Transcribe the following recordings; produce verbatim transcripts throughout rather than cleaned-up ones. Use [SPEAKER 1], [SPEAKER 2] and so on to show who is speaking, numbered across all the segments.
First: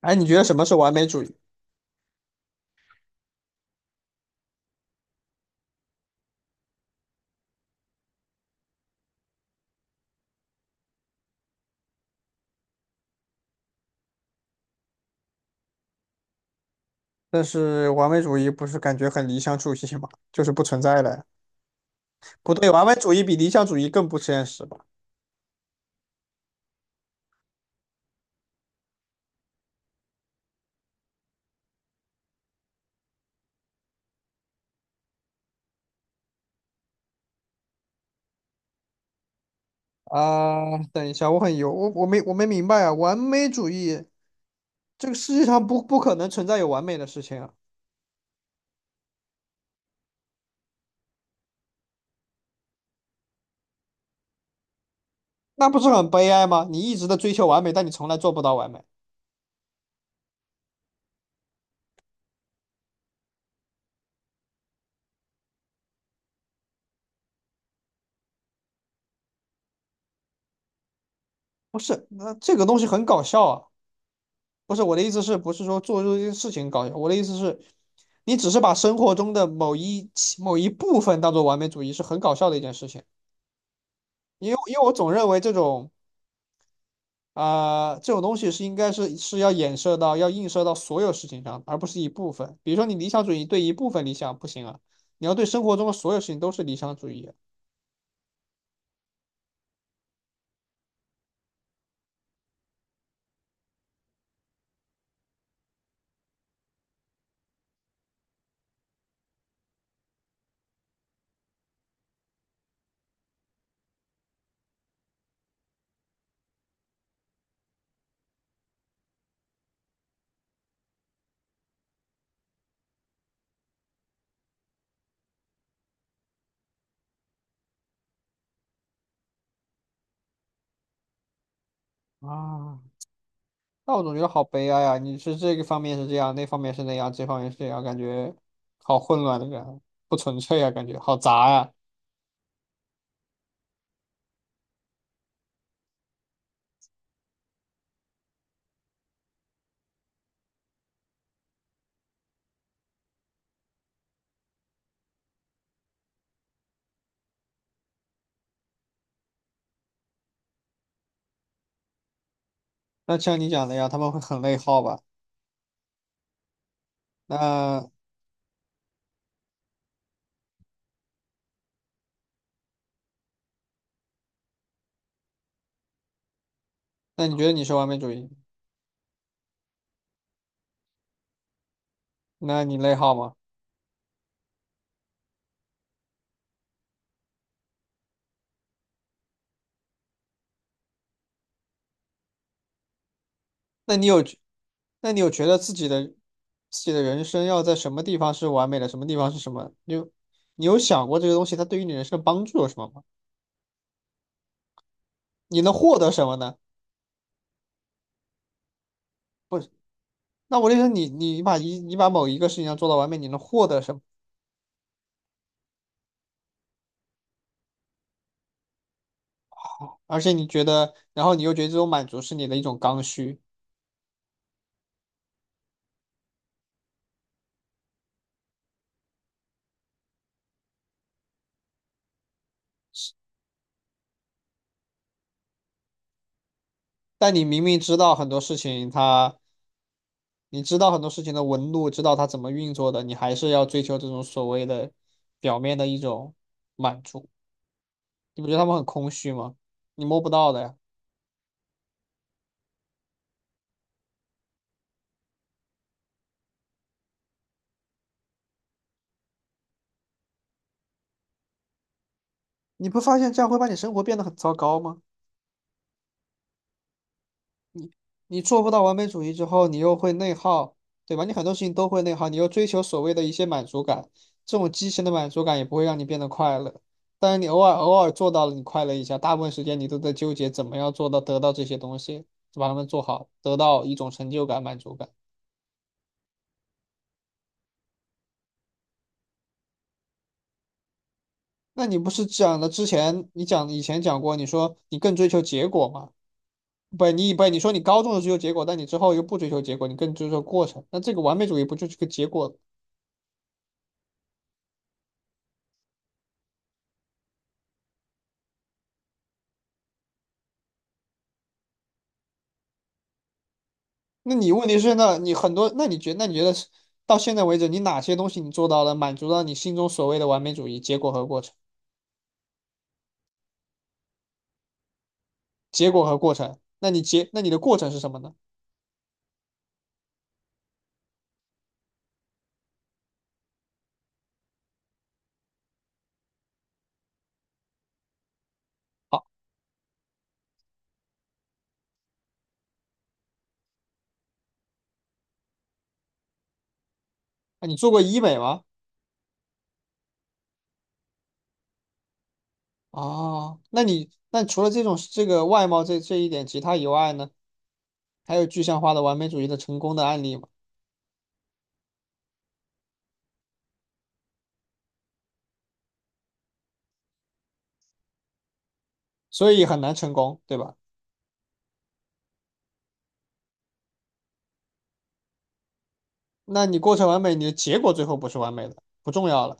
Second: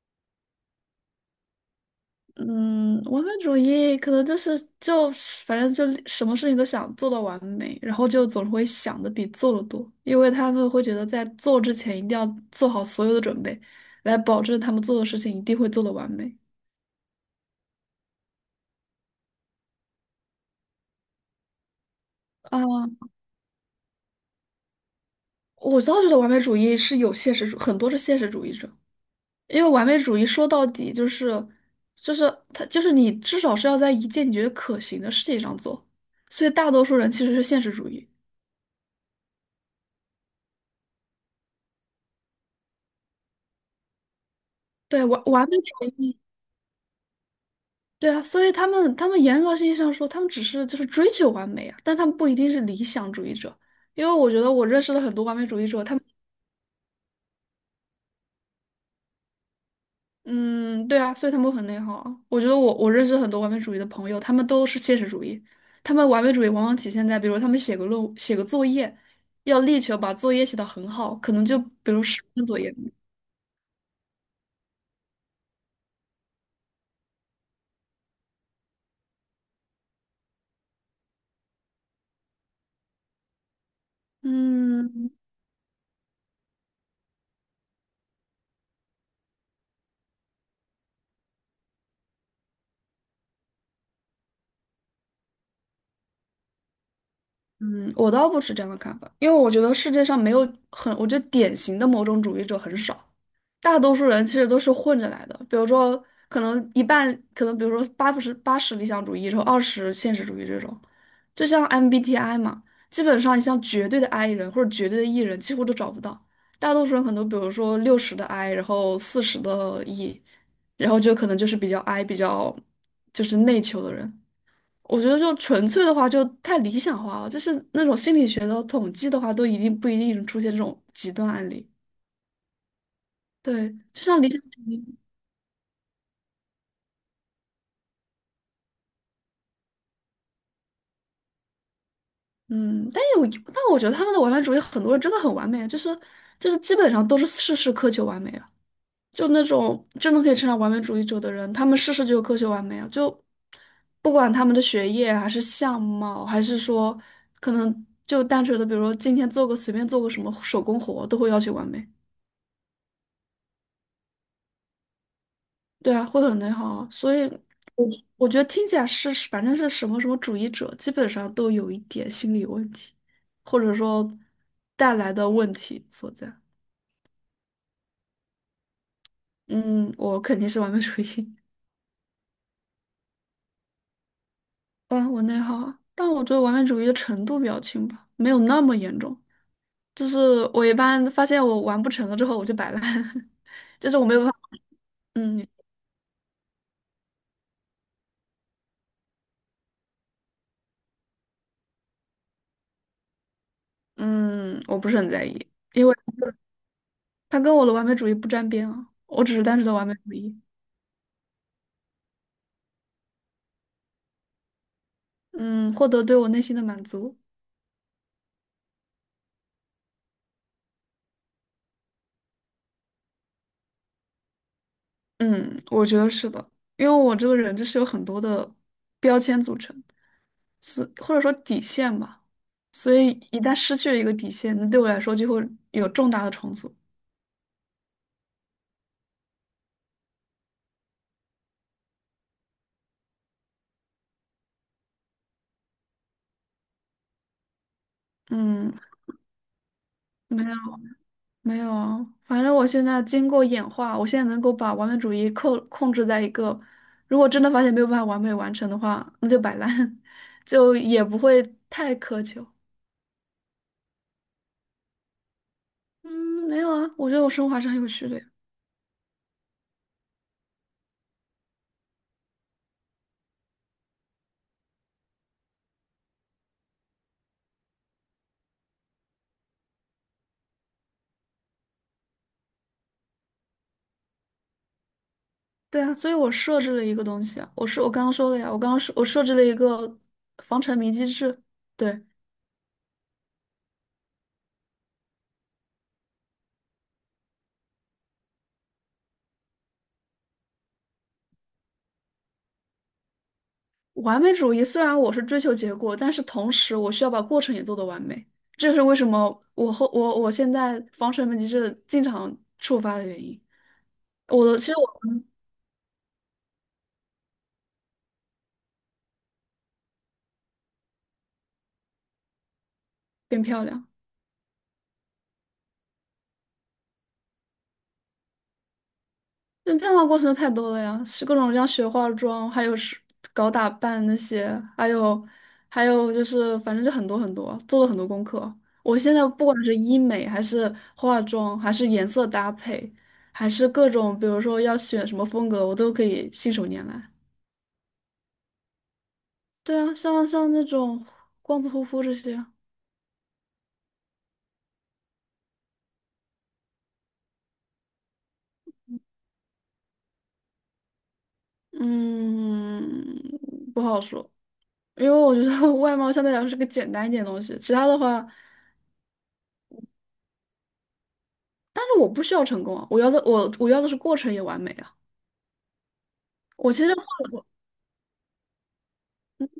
[SPEAKER 1] 哎，你觉得什么是完美主义？
[SPEAKER 2] 嗯，完美主义可能就是就反正就什么事情都想做到完美，然后就总会想的比做的多，因为他们会觉得在做之前一定要做好所有的准备，来保证他们做的事情一定会做的完美。
[SPEAKER 1] 但是完美主义不是感觉很理想主义吗？就是不存在的呀。不对，完美
[SPEAKER 2] 啊，
[SPEAKER 1] 主义比理想主义更不现实吧？
[SPEAKER 2] 我倒觉得完美主义是有现实主，很多是现实主义者，因为完美主义说到底就是就是他就是你至少是要在一件你觉得可行的事情上做，所以大多数人其实是现实主义。
[SPEAKER 1] 啊、等一下，我很油，我我没我没明白啊。完美主义，
[SPEAKER 2] 对，
[SPEAKER 1] 这个
[SPEAKER 2] 完
[SPEAKER 1] 世界
[SPEAKER 2] 完美
[SPEAKER 1] 上不
[SPEAKER 2] 主
[SPEAKER 1] 不可
[SPEAKER 2] 义。
[SPEAKER 1] 能存在有完美的事情啊。
[SPEAKER 2] 对啊，所以他们他们严格意义上说，他们只是就是追求完美啊，但他们不一定是理想主义者，因为我觉得我认识了很多完美主义
[SPEAKER 1] 那不
[SPEAKER 2] 者，
[SPEAKER 1] 是
[SPEAKER 2] 他们。
[SPEAKER 1] 很悲哀吗？你一直的追求完美，但你从来做不到完美。
[SPEAKER 2] 嗯，对啊，所以他们会很内耗啊。我觉得我我认识很多完美主义的朋友，他们都是现实主义，他们完美主义往往体现在，比如他们写个论写个作业，要力求把作业写得很好，可能就
[SPEAKER 1] 不
[SPEAKER 2] 比如
[SPEAKER 1] 是，
[SPEAKER 2] 十
[SPEAKER 1] 那
[SPEAKER 2] 分
[SPEAKER 1] 这
[SPEAKER 2] 作
[SPEAKER 1] 个
[SPEAKER 2] 业。
[SPEAKER 1] 东西很搞笑啊。不是，我的意思是，不是说做这件事情搞笑，我的意思是，你只是把生活中的某一某一部分当做完美主义，是很搞笑的一件事情。因为因为我
[SPEAKER 2] 嗯
[SPEAKER 1] 总认为这种啊、呃这种东西是应该是是要衍射到要映射到所有事情上，而不是一部分。比如说你理想主义对一部分理想不行啊，你要对生活中的所有事情都是理想主义啊。
[SPEAKER 2] 嗯，我倒不是这样的看法，因为我觉得世界上没有很，我觉得典型的某种主义者很少。大多数人其实都是混着来的，比如说可能一半，可能比如说八十八十理想主义，然后二十现实主义这种，就像 M B T I 嘛，基本上你像绝对的 I 人或者绝对的 E 人几乎都找不到，大多数人可能比如说六十的 I，然后四十的 E，然后就可能就是比较 I 比较就是内求的人。我觉得就纯粹的话就太理想化了，就是那种心理学的统计的话，都一定不一定出现这种极端案例。
[SPEAKER 1] 啊，
[SPEAKER 2] 对，
[SPEAKER 1] 那我
[SPEAKER 2] 就
[SPEAKER 1] 总觉
[SPEAKER 2] 像
[SPEAKER 1] 得
[SPEAKER 2] 理想
[SPEAKER 1] 好
[SPEAKER 2] 主
[SPEAKER 1] 悲哀
[SPEAKER 2] 义。
[SPEAKER 1] 啊！你是这个方面是这样，那方面是那样，这方面是这样，感觉好混乱的感觉，不纯粹啊，感觉好杂啊。
[SPEAKER 2] 嗯，但有，但我觉得他们的完美主义很多人真的很完美啊，就是就是基本上都是事事苛求完美啊，就那种真的可以称上完美主义者的人，他们事事就苛求完美啊，就不管他们的学业啊还是相貌，还是说可能就单纯的，比如说今天做个随便做个什么手工活，都会要求完美。
[SPEAKER 1] 那像你讲的呀，他们会很内耗吧？
[SPEAKER 2] 对啊，会很内耗啊，所以我
[SPEAKER 1] 那
[SPEAKER 2] 我觉得听起来是反正是什么什么主义者，基本上都有一点心理问题，或者说带来的问题所在。
[SPEAKER 1] 那你觉得你是完美主义？
[SPEAKER 2] 嗯，我肯定是完美主义，
[SPEAKER 1] 那你内耗吗？
[SPEAKER 2] 嗯，我内耗啊，但我觉得完美主义的程度比较轻吧，没有那么严重。就是我一般发现我完不成了之后，我就摆烂，就
[SPEAKER 1] 那
[SPEAKER 2] 是我
[SPEAKER 1] 你
[SPEAKER 2] 没有
[SPEAKER 1] 有
[SPEAKER 2] 办
[SPEAKER 1] 觉
[SPEAKER 2] 法。
[SPEAKER 1] 那你有觉
[SPEAKER 2] 嗯
[SPEAKER 1] 得自己的自己的人生要在什么地方是完美的，什么地方是什么？你有你有想过这个东西它对于你人生的帮助有什么吗？
[SPEAKER 2] 嗯，我不是很在意，
[SPEAKER 1] 你能
[SPEAKER 2] 因为
[SPEAKER 1] 获得什么呢？
[SPEAKER 2] 它跟我的完美主义不沾边啊，我只是单
[SPEAKER 1] 不
[SPEAKER 2] 纯
[SPEAKER 1] 是，
[SPEAKER 2] 的完美主义。
[SPEAKER 1] 那我就说你你把一你把某一个事情要做到完美，你能获得什么？
[SPEAKER 2] 嗯，获得对我内心的满足。
[SPEAKER 1] 而且你觉得，然后你又觉得这种满足是你的一种刚需，
[SPEAKER 2] 嗯，我觉得是的，因为我这个人就是有很多的标签组成，是或者说底线吧，所以一旦失去了一个底线，那对我来说就会有重大的重组。
[SPEAKER 1] 但你明明知道很多事情它，你知道很多事情的纹路，知道它怎么运作的，你还是要追求这种所谓的表面的一种满足。你不觉得他
[SPEAKER 2] 嗯，
[SPEAKER 1] 们很空虚吗？你摸不
[SPEAKER 2] 没
[SPEAKER 1] 到
[SPEAKER 2] 有，
[SPEAKER 1] 的呀。
[SPEAKER 2] 没有啊，反正我现在经过演化，我现在能够把完美主义控控制在一个，如果真的发现没有办法完美完成的话，那就摆烂，就也不会太苛求。
[SPEAKER 1] 你不发现这样会把你生活变得很糟糕吗？
[SPEAKER 2] 嗯，没有啊，我觉得我生活还是很有序的呀。
[SPEAKER 1] 你做不到完美主义之后，你又会内耗，对吧？你很多事情都会内耗，你又追求所谓的一些满足感，这种畸形的满足感也不会让你变得快乐。但是你偶尔偶尔做到了，你快乐一下，大部分时间你都在纠结怎么样做到得到这些东西，把它们做好，得到一种成就感、满足感。
[SPEAKER 2] 对啊，所以我设置了一个东西啊，我是我刚刚说了呀，我刚刚设我设置了一个防沉迷机制。
[SPEAKER 1] 那你
[SPEAKER 2] 对，
[SPEAKER 1] 不是讲的之前你讲以前讲过，你说你更追求结果吗？不，你不，你说你高中的追求结果，但你之后又不追求结果，你更追求过程，那这个完美主义不就是个结果？
[SPEAKER 2] 完美主义虽然我是追求结果，但是同时我需要把过程也做得完美，这是为什么我后我我现在防沉迷机制经常触发的原因。
[SPEAKER 1] 那
[SPEAKER 2] 我
[SPEAKER 1] 你
[SPEAKER 2] 的其
[SPEAKER 1] 问
[SPEAKER 2] 实
[SPEAKER 1] 题是
[SPEAKER 2] 我
[SPEAKER 1] 那你很多，那你觉那你觉得是到现在为止，你哪些东西你做到了，满足到你心中所谓的完美主义？结果和过程。
[SPEAKER 2] 变漂亮。
[SPEAKER 1] 结果和过程，那你结，那你的过程是什么呢？
[SPEAKER 2] 这变化过程太多了呀，是各种像学化妆，还有是搞打扮那些，还有还有就是，反正就很多很多，做了很多功课。我现
[SPEAKER 1] 好，
[SPEAKER 2] 在不管是医美，还是化妆，还是颜色搭配，还是各种，比如说要选什么风格，我都可以信手拈来。
[SPEAKER 1] 那你做过医美吗？
[SPEAKER 2] 对啊，像像那种光子护肤这些。
[SPEAKER 1] 啊，那你那除了这种这个外貌这这一点，其他以外呢，还有具象化的完美主义的成功的案例吗？
[SPEAKER 2] 嗯，不好说，因为我觉得 外貌相对来说是个简单一点的东西，其他的话。
[SPEAKER 1] 所以很难成功，对吧？
[SPEAKER 2] 但是我不需要成功啊，我要的我我要的是过程也完美啊。
[SPEAKER 1] 那
[SPEAKER 2] 我
[SPEAKER 1] 你
[SPEAKER 2] 其实
[SPEAKER 1] 过
[SPEAKER 2] 换
[SPEAKER 1] 程完
[SPEAKER 2] 了
[SPEAKER 1] 美，你
[SPEAKER 2] 我
[SPEAKER 1] 的结果最后不是完美的，不重要了。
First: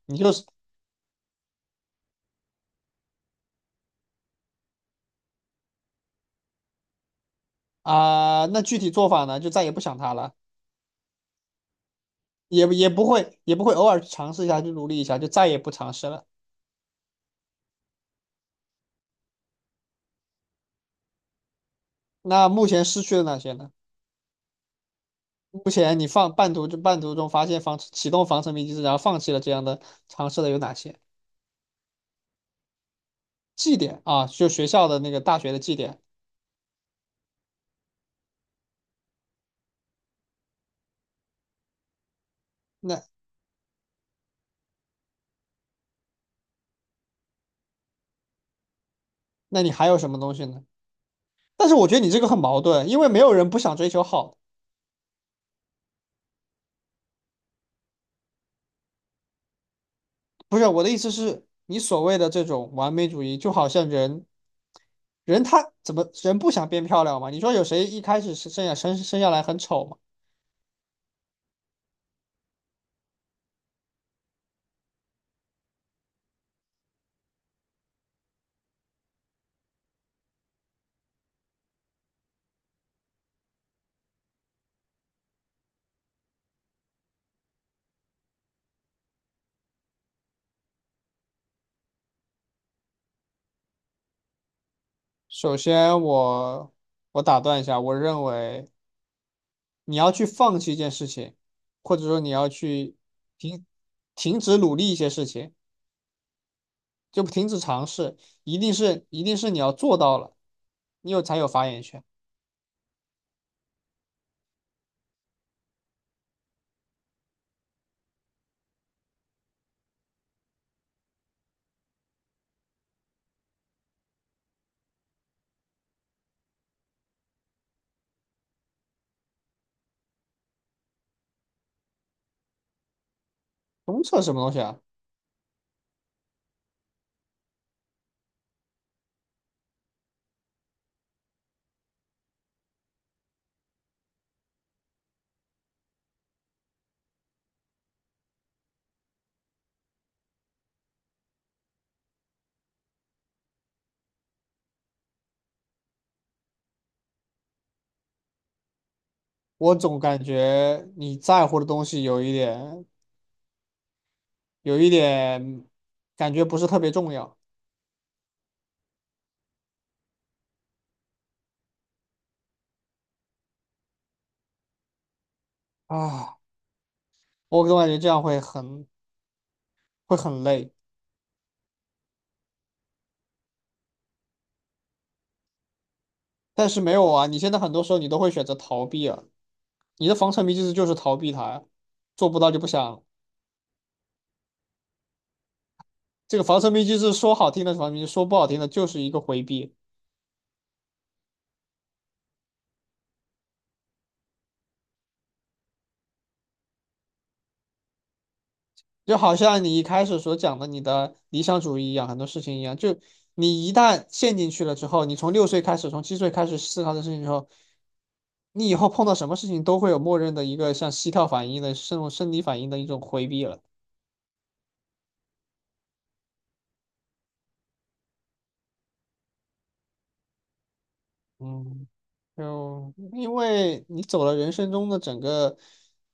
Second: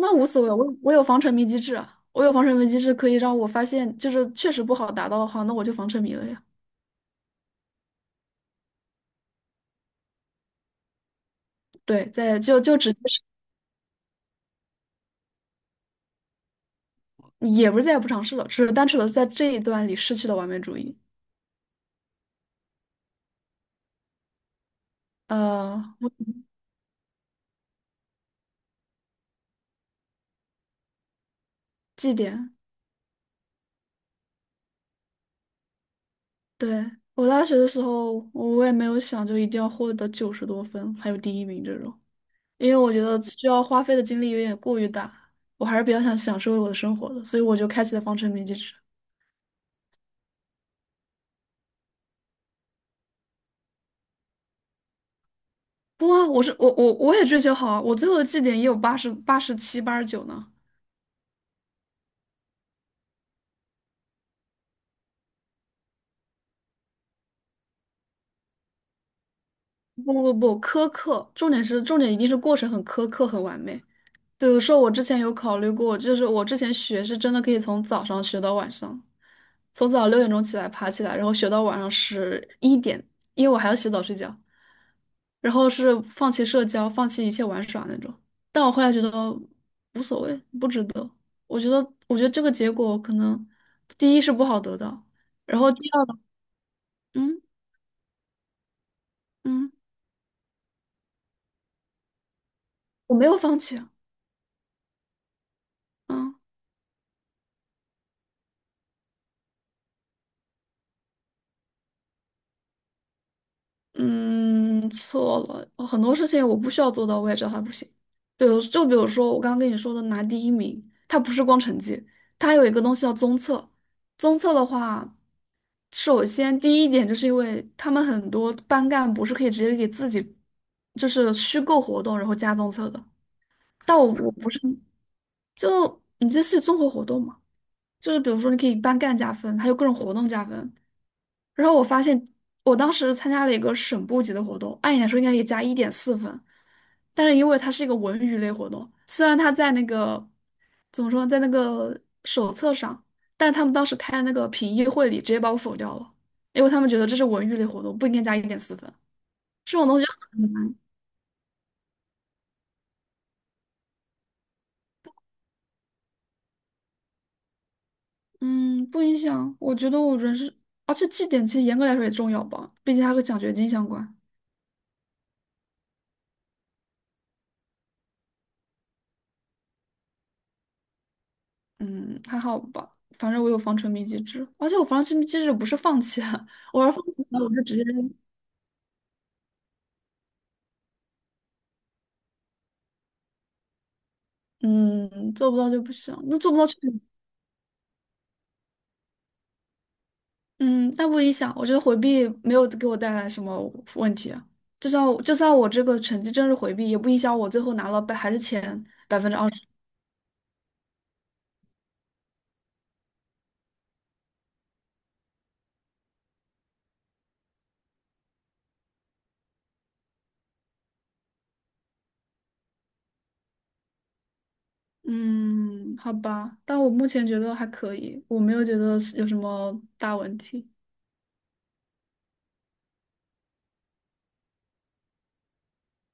[SPEAKER 2] 那
[SPEAKER 1] 你
[SPEAKER 2] 无
[SPEAKER 1] 就
[SPEAKER 2] 所
[SPEAKER 1] 是
[SPEAKER 2] 谓，我我有防沉迷机制啊，我有防沉迷机制可以让我发现，就是确实不好达到的话，那我就防沉迷了呀。
[SPEAKER 1] 啊、那具体做法呢，就再也不想它了，
[SPEAKER 2] 对，在就
[SPEAKER 1] 也
[SPEAKER 2] 就
[SPEAKER 1] 也
[SPEAKER 2] 直接
[SPEAKER 1] 不
[SPEAKER 2] 是，
[SPEAKER 1] 会也不会偶尔去尝试一下，去努力一下，就再也不尝试了。
[SPEAKER 2] 也不是再也不尝试了，只是单纯的在这一段里失去了完美主义。
[SPEAKER 1] 那目前失去的哪些呢？目
[SPEAKER 2] 呃，
[SPEAKER 1] 前你
[SPEAKER 2] 我
[SPEAKER 1] 放半途就半途中发现防启动防沉迷机制，然后放弃了这样的尝试的有哪些？
[SPEAKER 2] 绩点。
[SPEAKER 1] 绩点啊，就学校的那个大学的绩点，
[SPEAKER 2] 对，我大学的时候，我也没有想就一定要获得九十多分，还有第一名这种。因为我
[SPEAKER 1] 那
[SPEAKER 2] 觉得需要花费的精力有点过于大，我还是比较想享受我的生活的，所以我就开启了方程铭机制。
[SPEAKER 1] 那你还有什么东西呢？但是我觉得你这个很矛盾，因为没有人不想追求好的。
[SPEAKER 2] 不啊，我是我我我也追求好啊，我最后的绩点也有八十八十七、八十九呢。
[SPEAKER 1] 不是，我的意思是，你所谓的这种完美主义，就好像人，人他怎么人不想变漂亮嘛？你说有谁一开始是生下生生下来很丑吗？
[SPEAKER 2] 不不不，苛刻，重点是重点一定是过程很苛刻、很完美。比如说，我之前有考虑过，就是我之前学是真的可以从早上学到晚上，从早上六点钟起来爬起来，然后学到晚上十一点，因为我还要洗澡睡觉，然后是放弃社交，放弃一切玩耍那种。但我后来觉得无所谓，不值得。我觉得，我觉得这个结果可能第一是不好得到，
[SPEAKER 1] 首
[SPEAKER 2] 然后第
[SPEAKER 1] 先
[SPEAKER 2] 二。
[SPEAKER 1] 我我打
[SPEAKER 2] 嗯
[SPEAKER 1] 断一下，我认为
[SPEAKER 2] 嗯，
[SPEAKER 1] 你要去放弃一件事情，或者说你要去
[SPEAKER 2] 我没有放
[SPEAKER 1] 停
[SPEAKER 2] 弃啊。
[SPEAKER 1] 停止努力一些事情，
[SPEAKER 2] 嗯。
[SPEAKER 1] 就停止尝试，一定是一定是你要做到了，你有才有发言权。
[SPEAKER 2] 嗯，错了，呃很多事情我不需要做到，我也知道它不行。比如，就比如说我刚刚跟你说的拿第一名，它不是光成绩，它还有一个东西叫综测。综测的话，首先第一点就是因为他们很多班干部是可以直接给自己就是虚构活动，然后加综测的。但
[SPEAKER 1] 东
[SPEAKER 2] 我
[SPEAKER 1] 扯
[SPEAKER 2] 我
[SPEAKER 1] 什么
[SPEAKER 2] 不
[SPEAKER 1] 东西
[SPEAKER 2] 是，
[SPEAKER 1] 啊？
[SPEAKER 2] 就你这是综合活动吗？就是比如说你可以班干加分，还有各种活动加分。然后我发现，我当时参加了一个省部级的活动，按理来说应该可以加一点四分，但是因为它是一个文娱类活动，虽然它在那个怎么说，在那个手册上，但是他们当时开那个评议会里直接把我否掉了，因为他们觉得这是文娱类活动，不应该加一点四分。
[SPEAKER 1] 我
[SPEAKER 2] 这种
[SPEAKER 1] 总
[SPEAKER 2] 东西
[SPEAKER 1] 感
[SPEAKER 2] 很难。
[SPEAKER 1] 觉你在乎的东西有一点。有一点感觉不是特别重要
[SPEAKER 2] 嗯，不影响。我觉得我人是，而且绩点其实严格来说也重要吧，毕竟它和奖学金相关。
[SPEAKER 1] 啊。我总感觉这样会很会很累，
[SPEAKER 2] 嗯，还好吧，反正我有防沉迷机制，而且我防沉迷机制不是放弃啊，
[SPEAKER 1] 但 是
[SPEAKER 2] 我
[SPEAKER 1] 没
[SPEAKER 2] 要放
[SPEAKER 1] 有
[SPEAKER 2] 弃
[SPEAKER 1] 啊，你
[SPEAKER 2] 了，我
[SPEAKER 1] 现在
[SPEAKER 2] 就
[SPEAKER 1] 很
[SPEAKER 2] 直
[SPEAKER 1] 多
[SPEAKER 2] 接。
[SPEAKER 1] 时候你都会选择逃避啊，你的防沉迷机制就是逃避它呀，做不到就不想。
[SPEAKER 2] 嗯，做不到就不行，
[SPEAKER 1] 这
[SPEAKER 2] 那
[SPEAKER 1] 个
[SPEAKER 2] 做不
[SPEAKER 1] 防
[SPEAKER 2] 到
[SPEAKER 1] 沉
[SPEAKER 2] 就。
[SPEAKER 1] 迷机制说好听的是防沉迷，说不好听的就是一个回避。
[SPEAKER 2] 嗯，那不影响，我觉得回避没有给我带来什么问题啊，就算我就算我这个成绩真是回避，也不影响我最后拿了百还是前
[SPEAKER 1] 就
[SPEAKER 2] 百分
[SPEAKER 1] 好
[SPEAKER 2] 之二
[SPEAKER 1] 像
[SPEAKER 2] 十。
[SPEAKER 1] 你一开始所讲的你的理想主义一样，很多事情一样，就你一旦陷进去了之后，你从六岁开始，从七岁开始思考这事情之后，你以后碰到什么事情都会有默认的一个像膝跳反应的这种生理反应的一种回避了。
[SPEAKER 2] 嗯，好吧，但我目前觉得还可以，我没有觉得是有什么大问题。
[SPEAKER 1] 嗯，就因为你走了人生中的整个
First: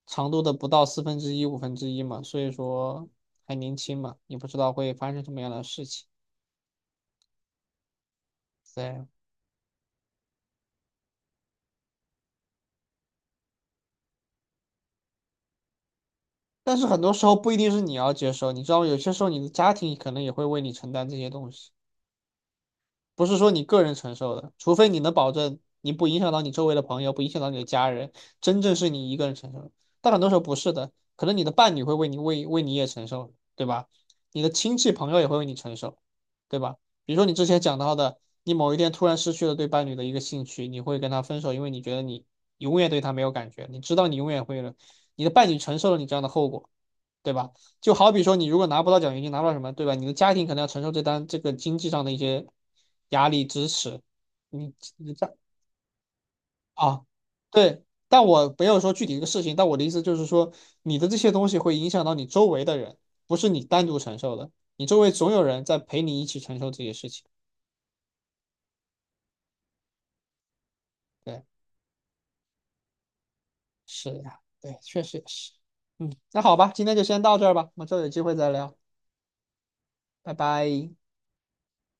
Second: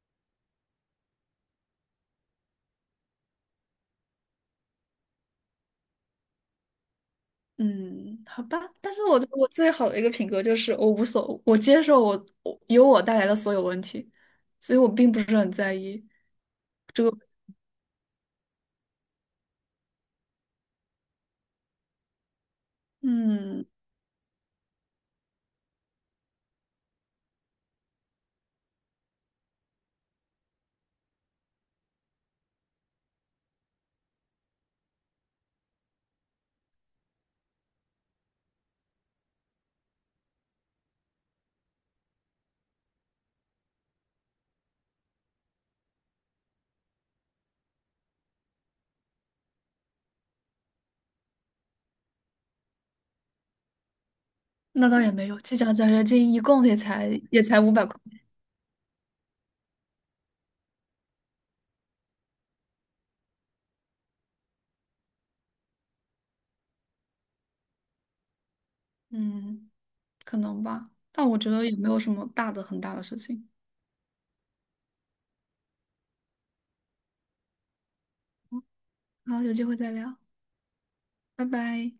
[SPEAKER 1] 长度的不到四分之一、五分之一嘛，所以说还年轻嘛，你不知道会发生什么样的事情。
[SPEAKER 2] 嗯，好吧，但是
[SPEAKER 1] 对，
[SPEAKER 2] 我我最好的一个品格就是我无所，我接受我我由我带来的所有问题，所以我并不是很在意
[SPEAKER 1] 但是很
[SPEAKER 2] 这
[SPEAKER 1] 多
[SPEAKER 2] 个。
[SPEAKER 1] 时候不一定是你要接受，你知道吗？有些时候你的家庭可能也会为你承担这些东西，不是说你
[SPEAKER 2] 嗯，
[SPEAKER 1] 个人承受的，除非你能保证你不影响到你周围的朋友，不影响到你的家人，真正是你一个人承受的。但很多时候不是的，可能你的伴侣会为你为为你也承受，对吧？你的亲戚朋友也会为你承受，对吧？比如说你之前讲到的，你某一天突然失去了对伴侣的一个兴趣，你会跟他分手，因为你觉得你永远对他没有感觉，你知道你永远会了，你的伴侣承受了你这样的后果，对吧？就好比说，你如果拿不到奖学金，拿不到什么，对吧？你的家庭可能要承受这单这个经济上的一些压力支持，你
[SPEAKER 2] 那倒也
[SPEAKER 1] 你这
[SPEAKER 2] 没有，这奖奖学金一共也
[SPEAKER 1] 啊，
[SPEAKER 2] 才也才五
[SPEAKER 1] 对。
[SPEAKER 2] 百块。
[SPEAKER 1] 但我没有说具体一个事情，但我的意思就是说，你的这些东西会影响到你周围的人，不是你单独承受的，你周围总有人在陪你一起承受这些事情。
[SPEAKER 2] 嗯，可能吧，但我
[SPEAKER 1] 对，
[SPEAKER 2] 觉得也没有什么大的很大的事情。
[SPEAKER 1] 是呀，对，确实也是。嗯，那好吧，今天就先到这儿吧，我们之后有机会再聊，
[SPEAKER 2] 好，有机会再聊，
[SPEAKER 1] 拜拜。
[SPEAKER 2] 拜拜。